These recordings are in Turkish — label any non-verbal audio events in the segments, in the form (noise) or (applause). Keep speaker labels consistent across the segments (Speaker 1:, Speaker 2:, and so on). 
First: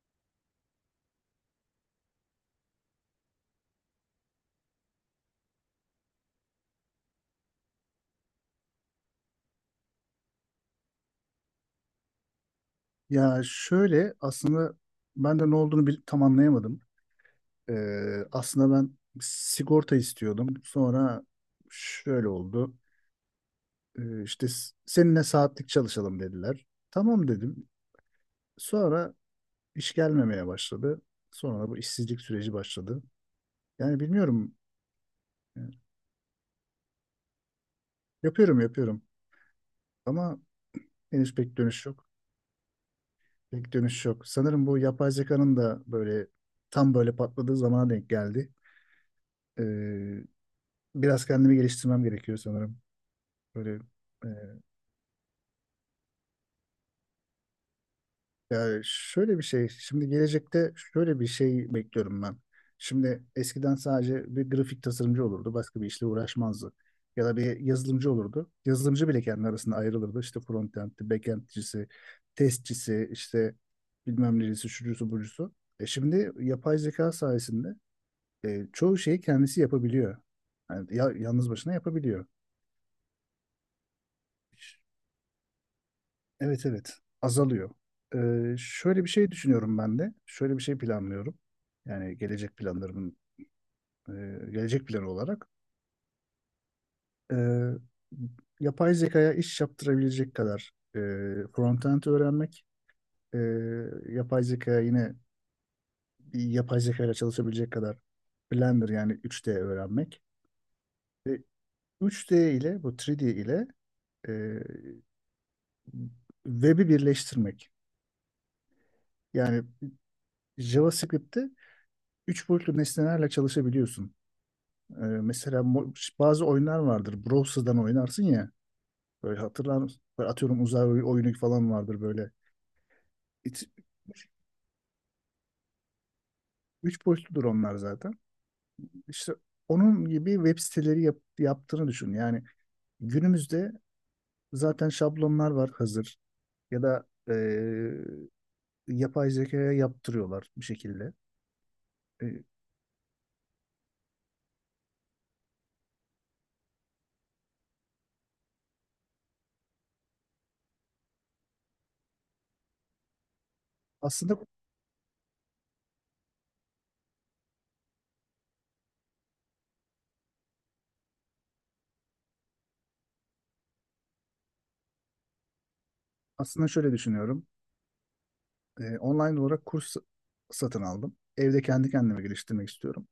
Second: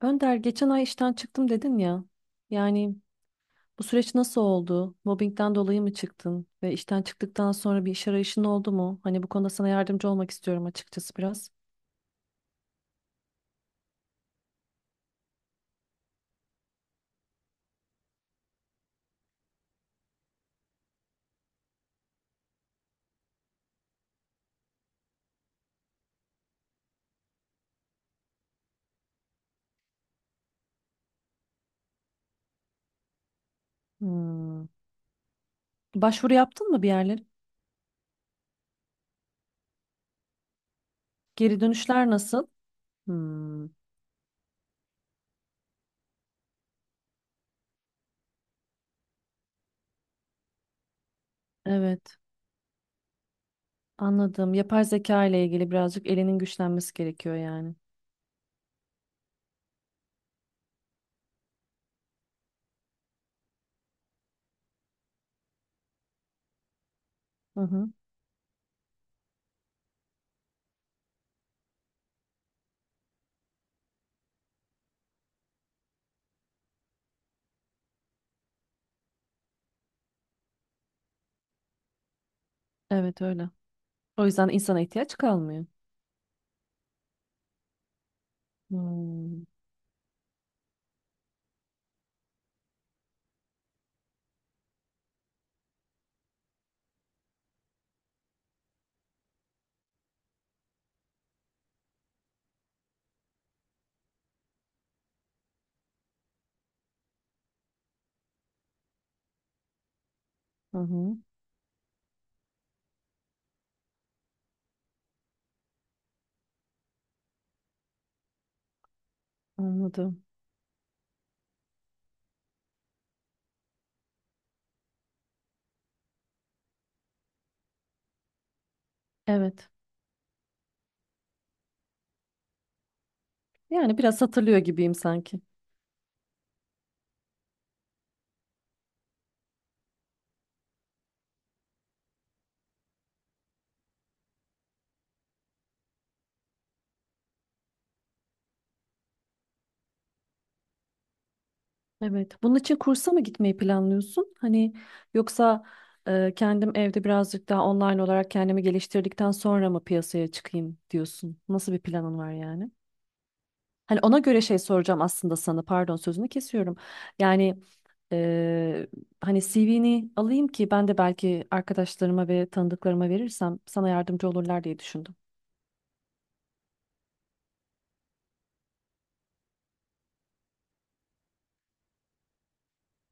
Speaker 1: Önder geçen ay işten çıktım dedin ya. Yani bu süreç nasıl oldu? Mobbingden dolayı mı çıktın? Ve işten çıktıktan sonra bir iş arayışın oldu mu? Hani bu konuda sana yardımcı olmak istiyorum açıkçası biraz.
Speaker 2: Ya şöyle aslında ben de ne olduğunu tam anlayamadım. Aslında ben sigorta istiyordum. Sonra şöyle oldu. İşte seninle saatlik çalışalım dediler. Tamam dedim. Sonra iş gelmemeye başladı. Sonra da bu işsizlik süreci başladı. Yani bilmiyorum.
Speaker 1: Hmm.
Speaker 2: Ee,
Speaker 1: Başvuru yaptın mı bir yerlere?
Speaker 2: Yapıyorum, yapıyorum. Ama henüz pek
Speaker 1: Geri
Speaker 2: dönüş yok.
Speaker 1: dönüşler nasıl? Hmm.
Speaker 2: Pek dönüş yok. Sanırım bu yapay zekanın da böyle tam böyle patladığı zamana denk geldi. Biraz kendimi geliştirmem
Speaker 1: Evet,
Speaker 2: gerekiyor sanırım. Böyle e,
Speaker 1: anladım. Yapay zeka ile ilgili birazcık elinin güçlenmesi gerekiyor yani.
Speaker 2: Ya, şöyle bir şey. Şimdi gelecekte şöyle bir şey bekliyorum ben. Şimdi eskiden sadece bir grafik tasarımcı olurdu. Başka bir işle uğraşmazdı. Ya da bir
Speaker 1: Hı hı.
Speaker 2: yazılımcı olurdu. Yazılımcı bile kendi arasında ayrılırdı. İşte frontend'ci, backend'cisi, testçisi, işte bilmem neresi, şucusu, bucusu. Şimdi yapay zeka sayesinde çoğu şeyi kendisi yapabiliyor. Yani yalnız başına yapabiliyor.
Speaker 1: Evet öyle. O yüzden insana ihtiyaç kalmıyor.
Speaker 2: Evet, evet, azalıyor. Şöyle bir şey
Speaker 1: Hmm.
Speaker 2: düşünüyorum ben de. Şöyle bir şey planlıyorum. Yani e, gelecek planı olarak e, yapay zekaya iş yaptırabilecek kadar frontend öğrenmek, e, yapay zekaya yine bir yapay zeka ile çalışabilecek kadar Blender, yani 3D öğrenmek
Speaker 1: Hı hı.
Speaker 2: ve üç d ile bu 3D ile e, web'i birleştirmek. Yani
Speaker 1: Anladım.
Speaker 2: JavaScript'te üç boyutlu nesnelerle çalışabiliyorsun. Mesela bazı oyunlar vardır. Browser'dan oynarsın ya. Böyle
Speaker 1: Evet.
Speaker 2: hatırlar mısın? Böyle atıyorum uzay oyunu falan vardır böyle. İç-
Speaker 1: Yani biraz
Speaker 2: üç
Speaker 1: hatırlıyor gibiyim sanki.
Speaker 2: üç, boyutludur onlar zaten. İşte onun gibi web siteleri yaptığını düşün. Yani günümüzde zaten şablonlar var hazır. Ya da yapay zekaya yaptırıyorlar bir şekilde.
Speaker 1: Evet.
Speaker 2: E,
Speaker 1: Bunun için kursa mı gitmeyi planlıyorsun? Hani yoksa kendim evde birazcık daha online olarak kendimi geliştirdikten sonra mı piyasaya çıkayım diyorsun? Nasıl bir planın var yani? Hani ona
Speaker 2: Aslında
Speaker 1: göre şey soracağım aslında sana. Pardon sözünü kesiyorum. Yani eee, hani CV'ni alayım ki ben de belki arkadaşlarıma ve tanıdıklarıma verirsem sana yardımcı olurlar diye düşündüm.
Speaker 2: aslında şöyle düşünüyorum. Online olarak kurs satın aldım. Evde kendi kendime geliştirmek istiyorum.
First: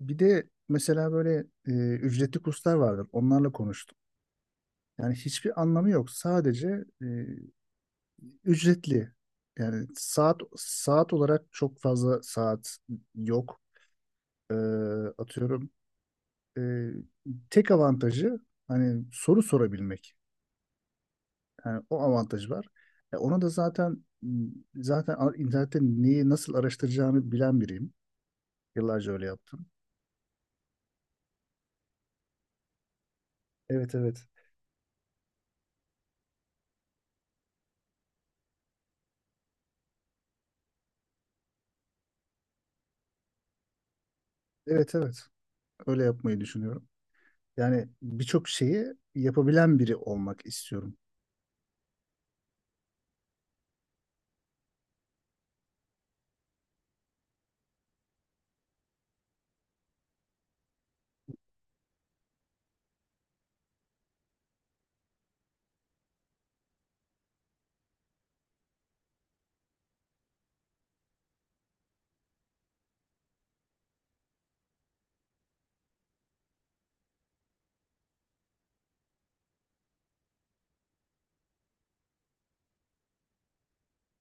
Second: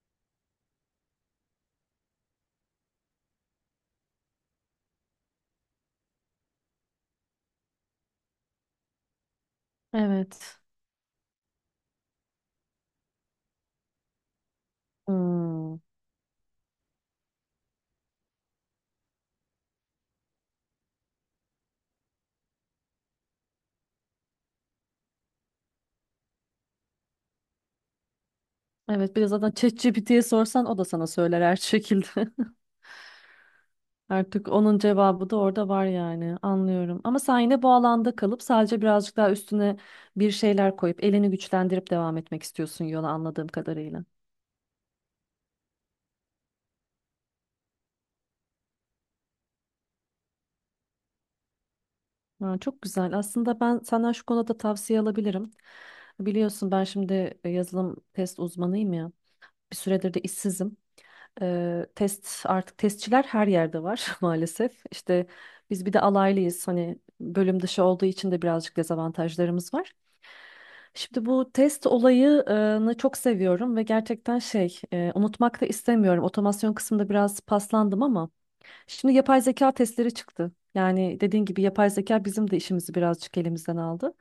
Speaker 2: Bir de mesela böyle ücretli kurslar vardır. Onlarla konuştum. Yani hiçbir anlamı yok. Sadece ücretli. Yani saat
Speaker 1: Evet.
Speaker 2: saat olarak çok fazla saat yok. Ee, Atıyorum.
Speaker 1: Hmm.
Speaker 2: e, Tek avantajı hani soru sorabilmek. Yani o avantaj var. Ona da zaten internette neyi nasıl araştıracağını bilen biriyim. Yıllarca
Speaker 1: Evet, bir
Speaker 2: öyle
Speaker 1: de zaten
Speaker 2: yaptım.
Speaker 1: ChatGPT'ye sorsan o da sana söyler her şekilde. (laughs)
Speaker 2: Evet, evet.
Speaker 1: Artık onun cevabı da orada var yani. Anlıyorum. Ama sen yine bu alanda kalıp sadece birazcık daha üstüne bir şeyler koyup elini güçlendirip devam etmek istiyorsun yola anladığım kadarıyla.
Speaker 2: Evet, evet. Öyle yapmayı düşünüyorum. Yani birçok şeyi yapabilen biri olmak istiyorum.
Speaker 1: Ha, çok güzel. Aslında ben senden şu konuda tavsiye alabilirim. Biliyorsun ben şimdi yazılım test uzmanıyım ya. Bir süredir de işsizim. Test artık testçiler her yerde var (laughs) maalesef. İşte biz bir de alaylıyız. Hani bölüm dışı olduğu için de birazcık dezavantajlarımız var. Şimdi bu test olayını çok seviyorum ve gerçekten unutmak da istemiyorum. Otomasyon kısmında biraz paslandım ama. Şimdi yapay zeka testleri çıktı. Yani dediğin gibi yapay zeka bizim de işimizi birazcık elimizden aldı.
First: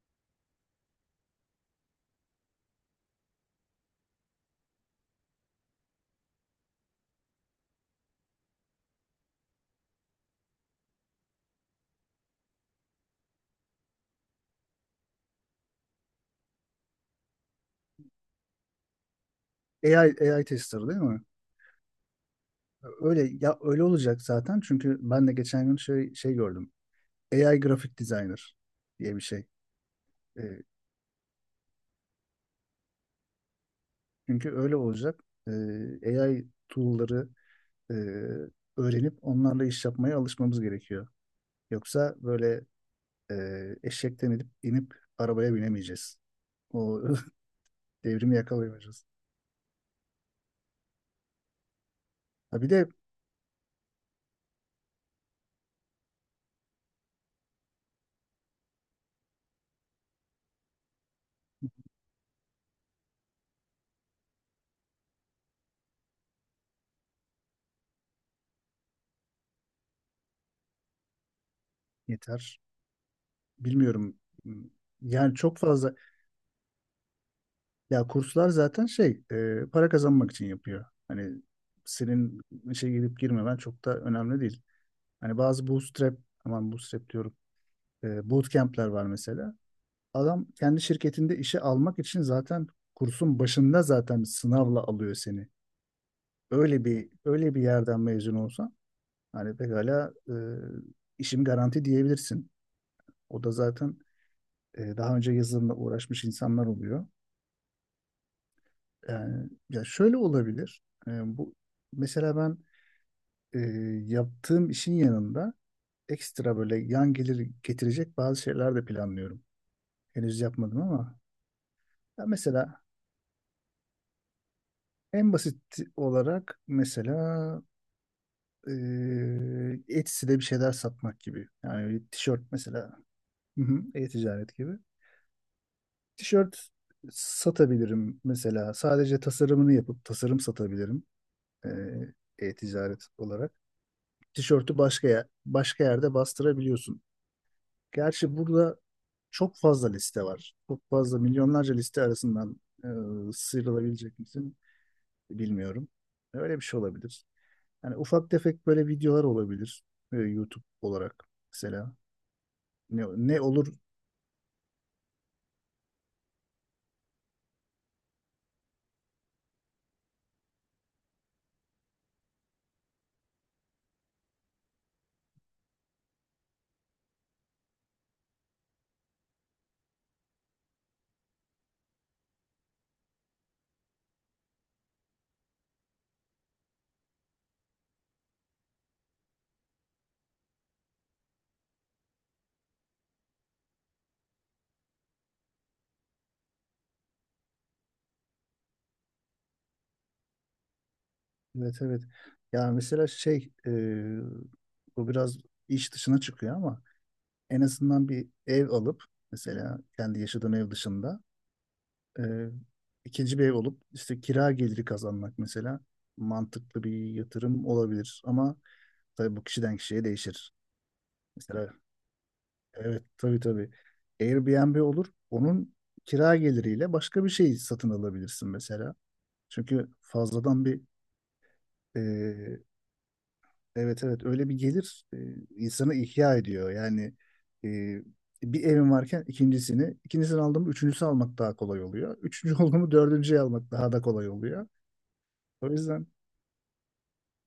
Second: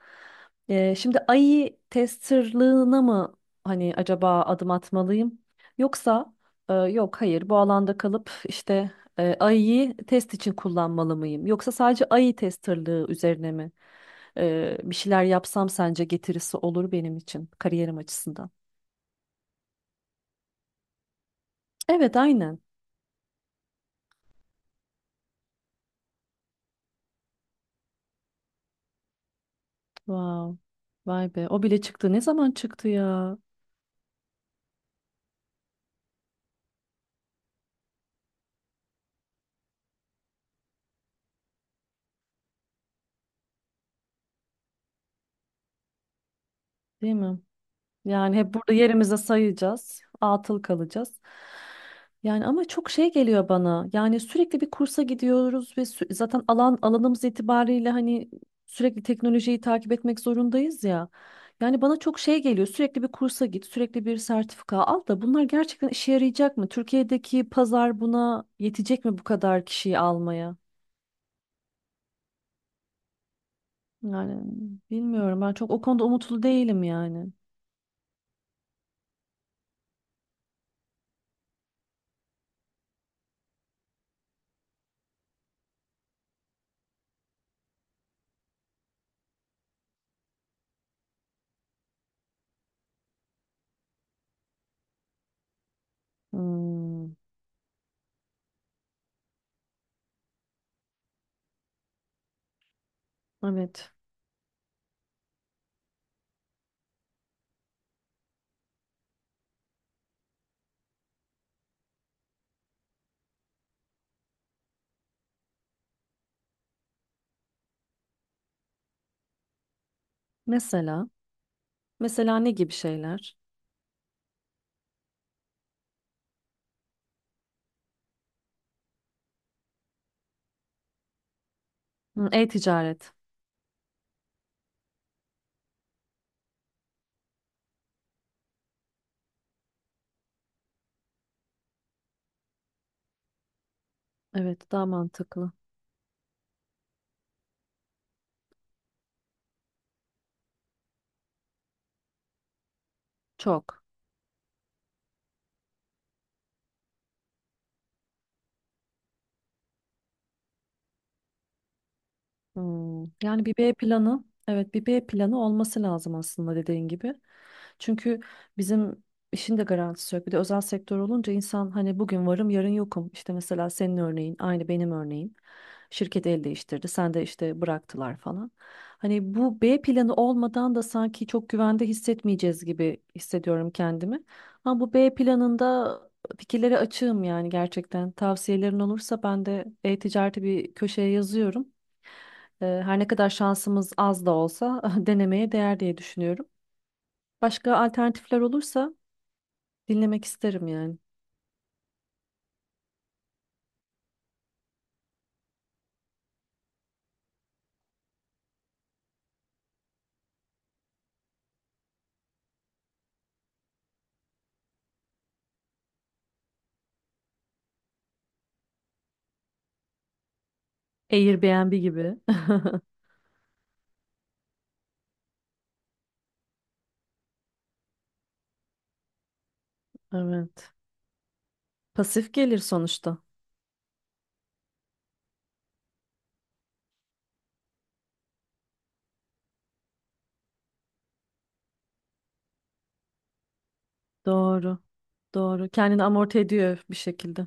Speaker 1: Şimdi AI testerlığına mı hani acaba adım atmalıyım? Yoksa yok, hayır, bu alanda kalıp işte AI'yi test için kullanmalı mıyım? Yoksa sadece AI testerlığı üzerine mi bir şeyler yapsam sence getirisi olur benim için kariyerim açısından?
Speaker 2: AI tester değil mi?
Speaker 1: Evet, aynen.
Speaker 2: Öyle ya, öyle olacak zaten, çünkü ben de geçen gün şey gördüm. AI grafik designer diye bir şey.
Speaker 1: Wow.
Speaker 2: Ee,
Speaker 1: Vay be, o bile çıktı. Ne zaman çıktı ya?
Speaker 2: Çünkü öyle olacak. AI tool'ları e, öğrenip onlarla iş yapmaya alışmamız gerekiyor. Yoksa böyle eşekten inip arabaya binemeyeceğiz. O
Speaker 1: Değil mi?
Speaker 2: (laughs) devrimi
Speaker 1: Yani hep burada
Speaker 2: yakalayamayacağız.
Speaker 1: yerimize sayacağız, atıl kalacağız. Yani
Speaker 2: Ha,
Speaker 1: ama
Speaker 2: bir de.
Speaker 1: çok şey geliyor bana. Yani sürekli bir kursa gidiyoruz ve zaten alanımız itibariyle hani sürekli teknolojiyi takip etmek zorundayız ya. Yani bana çok şey geliyor. Sürekli bir kursa git, sürekli bir sertifika al, da bunlar gerçekten işe yarayacak mı? Türkiye'deki pazar buna yetecek mi bu kadar kişiyi almaya?
Speaker 2: Yeter. Bilmiyorum.
Speaker 1: Yani
Speaker 2: Yani
Speaker 1: bilmiyorum. Ben
Speaker 2: çok
Speaker 1: çok o
Speaker 2: fazla.
Speaker 1: konuda umutlu değilim yani.
Speaker 2: Ya, kurslar zaten para kazanmak için yapıyor. Hani senin işe girip girmemen çok da önemli değil. Hani bazı bootstrap, aman, bootstrap diyorum. Bootcamp'ler var mesela. Adam kendi şirketinde işe almak için zaten kursun başında zaten sınavla alıyor seni. Öyle bir
Speaker 1: Hmm,
Speaker 2: öyle bir yerden mezun olsan. Hani pekala işim garanti diyebilirsin. O da
Speaker 1: evet.
Speaker 2: zaten daha önce yazılımla uğraşmış insanlar oluyor. Yani ya, şöyle olabilir. E, Bu, mesela ben e, yaptığım işin yanında ekstra böyle yan gelir getirecek bazı şeyler de planlıyorum. Henüz yapmadım
Speaker 1: Mesela.
Speaker 2: ama ya,
Speaker 1: Mesela ne gibi
Speaker 2: mesela
Speaker 1: şeyler?
Speaker 2: en basit olarak mesela e, Etsy'de bir şeyler satmak gibi. Yani bir
Speaker 1: Hı,
Speaker 2: tişört mesela.
Speaker 1: e-ticaret.
Speaker 2: Hı hı, e-ticaret gibi. Tişört satabilirim mesela. Sadece tasarımını yapıp tasarım satabilirim e, e-ticaret olarak.
Speaker 1: Evet,
Speaker 2: Tişörtü
Speaker 1: daha mantıklı.
Speaker 2: başka yerde bastırabiliyorsun. Gerçi burada çok fazla liste var. Çok fazla milyonlarca liste arasından
Speaker 1: Çok.
Speaker 2: sıyrılabilecek misin bilmiyorum. Öyle bir şey olabilir. Yani ufak tefek böyle videolar olabilir YouTube olarak mesela.
Speaker 1: Hmm,
Speaker 2: Ne, ne
Speaker 1: yani bir
Speaker 2: olur
Speaker 1: B planı, evet, bir B planı olması lazım aslında dediğin gibi. Çünkü bizim işin de garantisi yok. Bir de özel sektör olunca insan hani bugün varım yarın yokum. İşte mesela senin örneğin aynı benim örneğim. Şirket el değiştirdi, sen de işte bıraktılar falan. Hani bu B planı olmadan da sanki çok güvende hissetmeyeceğiz gibi hissediyorum kendimi. Ama bu B planında fikirlere açığım yani gerçekten. Tavsiyelerin olursa ben de e-ticareti bir köşeye yazıyorum. Her ne kadar şansımız az da olsa (laughs) denemeye değer diye düşünüyorum. Başka alternatifler olursa dinlemek isterim yani.
Speaker 2: Evet, evet. Yani mesela bu biraz iş dışına çıkıyor, ama en azından bir ev alıp mesela kendi yaşadığım ev dışında e, ikinci bir ev olup işte kira geliri kazanmak mesela mantıklı bir yatırım olabilir, ama tabii bu kişiden kişiye değişir. Mesela
Speaker 1: Airbnb gibi. (laughs)
Speaker 2: evet, tabii, tabii, Airbnb olur, onun kira geliriyle başka bir şey satın alabilirsin mesela. Çünkü fazladan
Speaker 1: Evet.
Speaker 2: bir
Speaker 1: Pasif gelir sonuçta.
Speaker 2: Evet, evet, öyle bir gelir insanı ihya ediyor. Yani e, bir evim varken ikincisini aldım, üçüncüsü almak daha kolay oluyor. (laughs) Üçüncü oldu mu dördüncüyü almak daha da kolay oluyor.
Speaker 1: Doğru, doğru.
Speaker 2: O
Speaker 1: Kendini
Speaker 2: yüzden
Speaker 1: amorti ediyor bir şekilde.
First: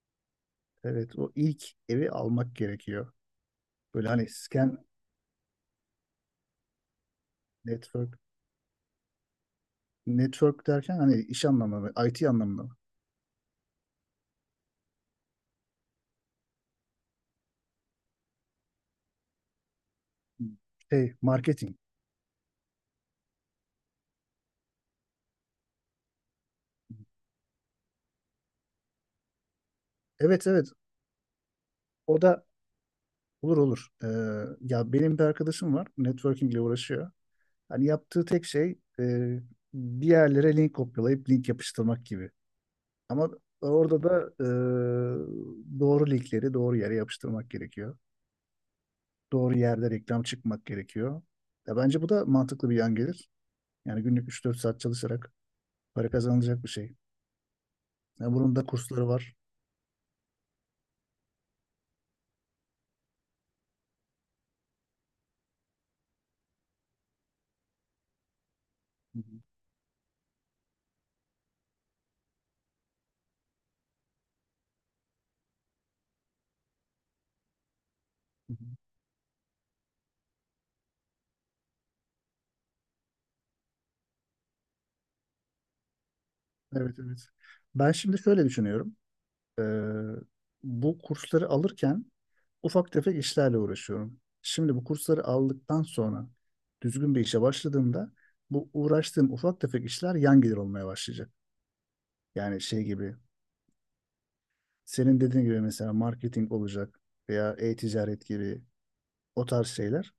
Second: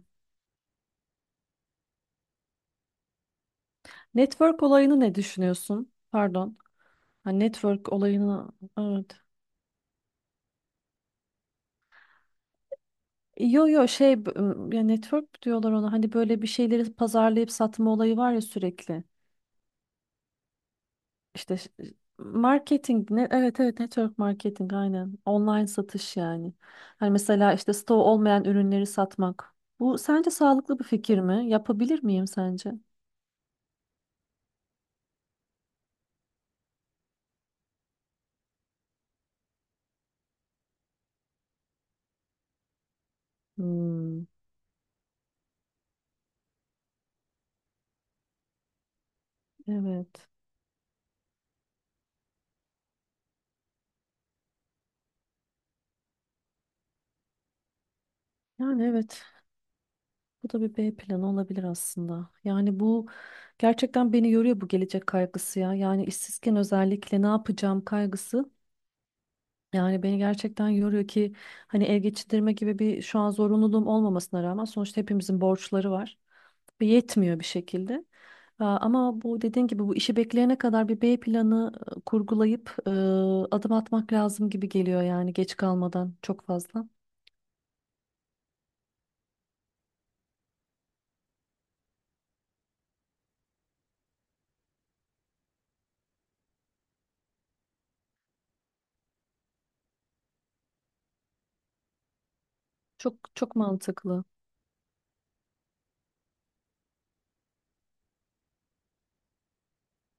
Speaker 2: evet, o ilk evi almak gerekiyor. Böyle hani
Speaker 1: Network
Speaker 2: scan
Speaker 1: olayını ne düşünüyorsun? Pardon. Ha, network
Speaker 2: network
Speaker 1: olayını, evet.
Speaker 2: network derken hani iş anlamında, IT anlamında
Speaker 1: Yo yo ya network mi diyorlar ona hani böyle bir şeyleri pazarlayıp satma olayı var ya sürekli. İşte
Speaker 2: marketing.
Speaker 1: marketing ne, evet, evet, network marketing aynen. Online satış yani. Hani mesela işte stoğu olmayan ürünleri satmak. Bu sence
Speaker 2: Evet, evet,
Speaker 1: sağlıklı bir fikir mi? Yapabilir
Speaker 2: o
Speaker 1: miyim
Speaker 2: da
Speaker 1: sence?
Speaker 2: olur, olur. Ya, benim bir arkadaşım var, networking ile uğraşıyor. Hani yaptığı tek şey bir yerlere link kopyalayıp link yapıştırmak gibi. Ama orada
Speaker 1: Hmm,
Speaker 2: da doğru linkleri doğru yere yapıştırmak gerekiyor. Doğru yerde reklam
Speaker 1: evet.
Speaker 2: çıkmak gerekiyor. Ya bence bu da mantıklı bir yan gelir. Yani günlük 3-4 saat çalışarak para kazanılacak bir şey. Ya bunun da
Speaker 1: Yani
Speaker 2: kursları
Speaker 1: evet.
Speaker 2: var.
Speaker 1: Bu da bir B planı olabilir aslında. Yani bu gerçekten beni yoruyor bu gelecek kaygısı ya. Yani işsizken özellikle ne yapacağım kaygısı.
Speaker 2: Hı hı,
Speaker 1: Yani beni gerçekten yoruyor ki hani ev geçindirme gibi bir şu an zorunluluğum olmamasına rağmen sonuçta hepimizin borçları var ve yetmiyor bir şekilde.
Speaker 2: hı hı.
Speaker 1: Aa, ama bu dediğin gibi bu işi bekleyene kadar bir B planı kurgulayıp adım atmak lazım gibi geliyor yani geç kalmadan çok fazla.
Speaker 2: Evet, evet. Ben şimdi şöyle düşünüyorum. E, Bu kursları alırken ufak tefek işlerle uğraşıyorum. Şimdi bu kursları aldıktan sonra düzgün bir işe başladığımda bu uğraştığım ufak tefek işler yan gelir olmaya başlayacak. Yani şey gibi
Speaker 1: Çok çok mantıklı.
Speaker 2: senin dediğin gibi mesela marketing olacak veya e-ticaret gibi o tarz şeyler.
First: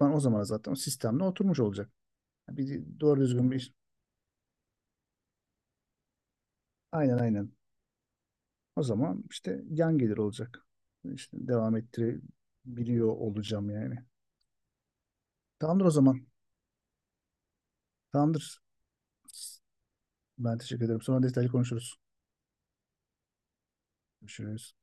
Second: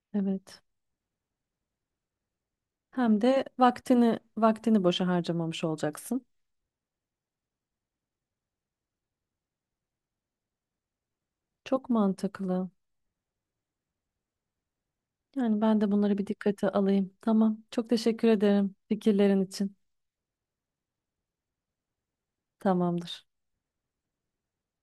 Speaker 2: Ben o zaman
Speaker 1: Evet.
Speaker 2: zaten o sistemle oturmuş olacak. Bir
Speaker 1: Hem
Speaker 2: doğru
Speaker 1: de
Speaker 2: düzgün bir iş.
Speaker 1: vaktini boşa harcamamış olacaksın.
Speaker 2: Aynen, aynen. O zaman işte yan gelir olacak. İşte devam
Speaker 1: Çok mantıklı.
Speaker 2: ettirebiliyor olacağım yani.
Speaker 1: Yani ben
Speaker 2: Tamamdır o
Speaker 1: de bunları
Speaker 2: zaman.
Speaker 1: bir dikkate alayım. Tamam. Çok teşekkür
Speaker 2: Tamamdır.
Speaker 1: ederim fikirlerin için.
Speaker 2: Ben teşekkür ederim. Sonra detaylı konuşuruz.
Speaker 1: Tamamdır.
Speaker 2: Görüşürüz.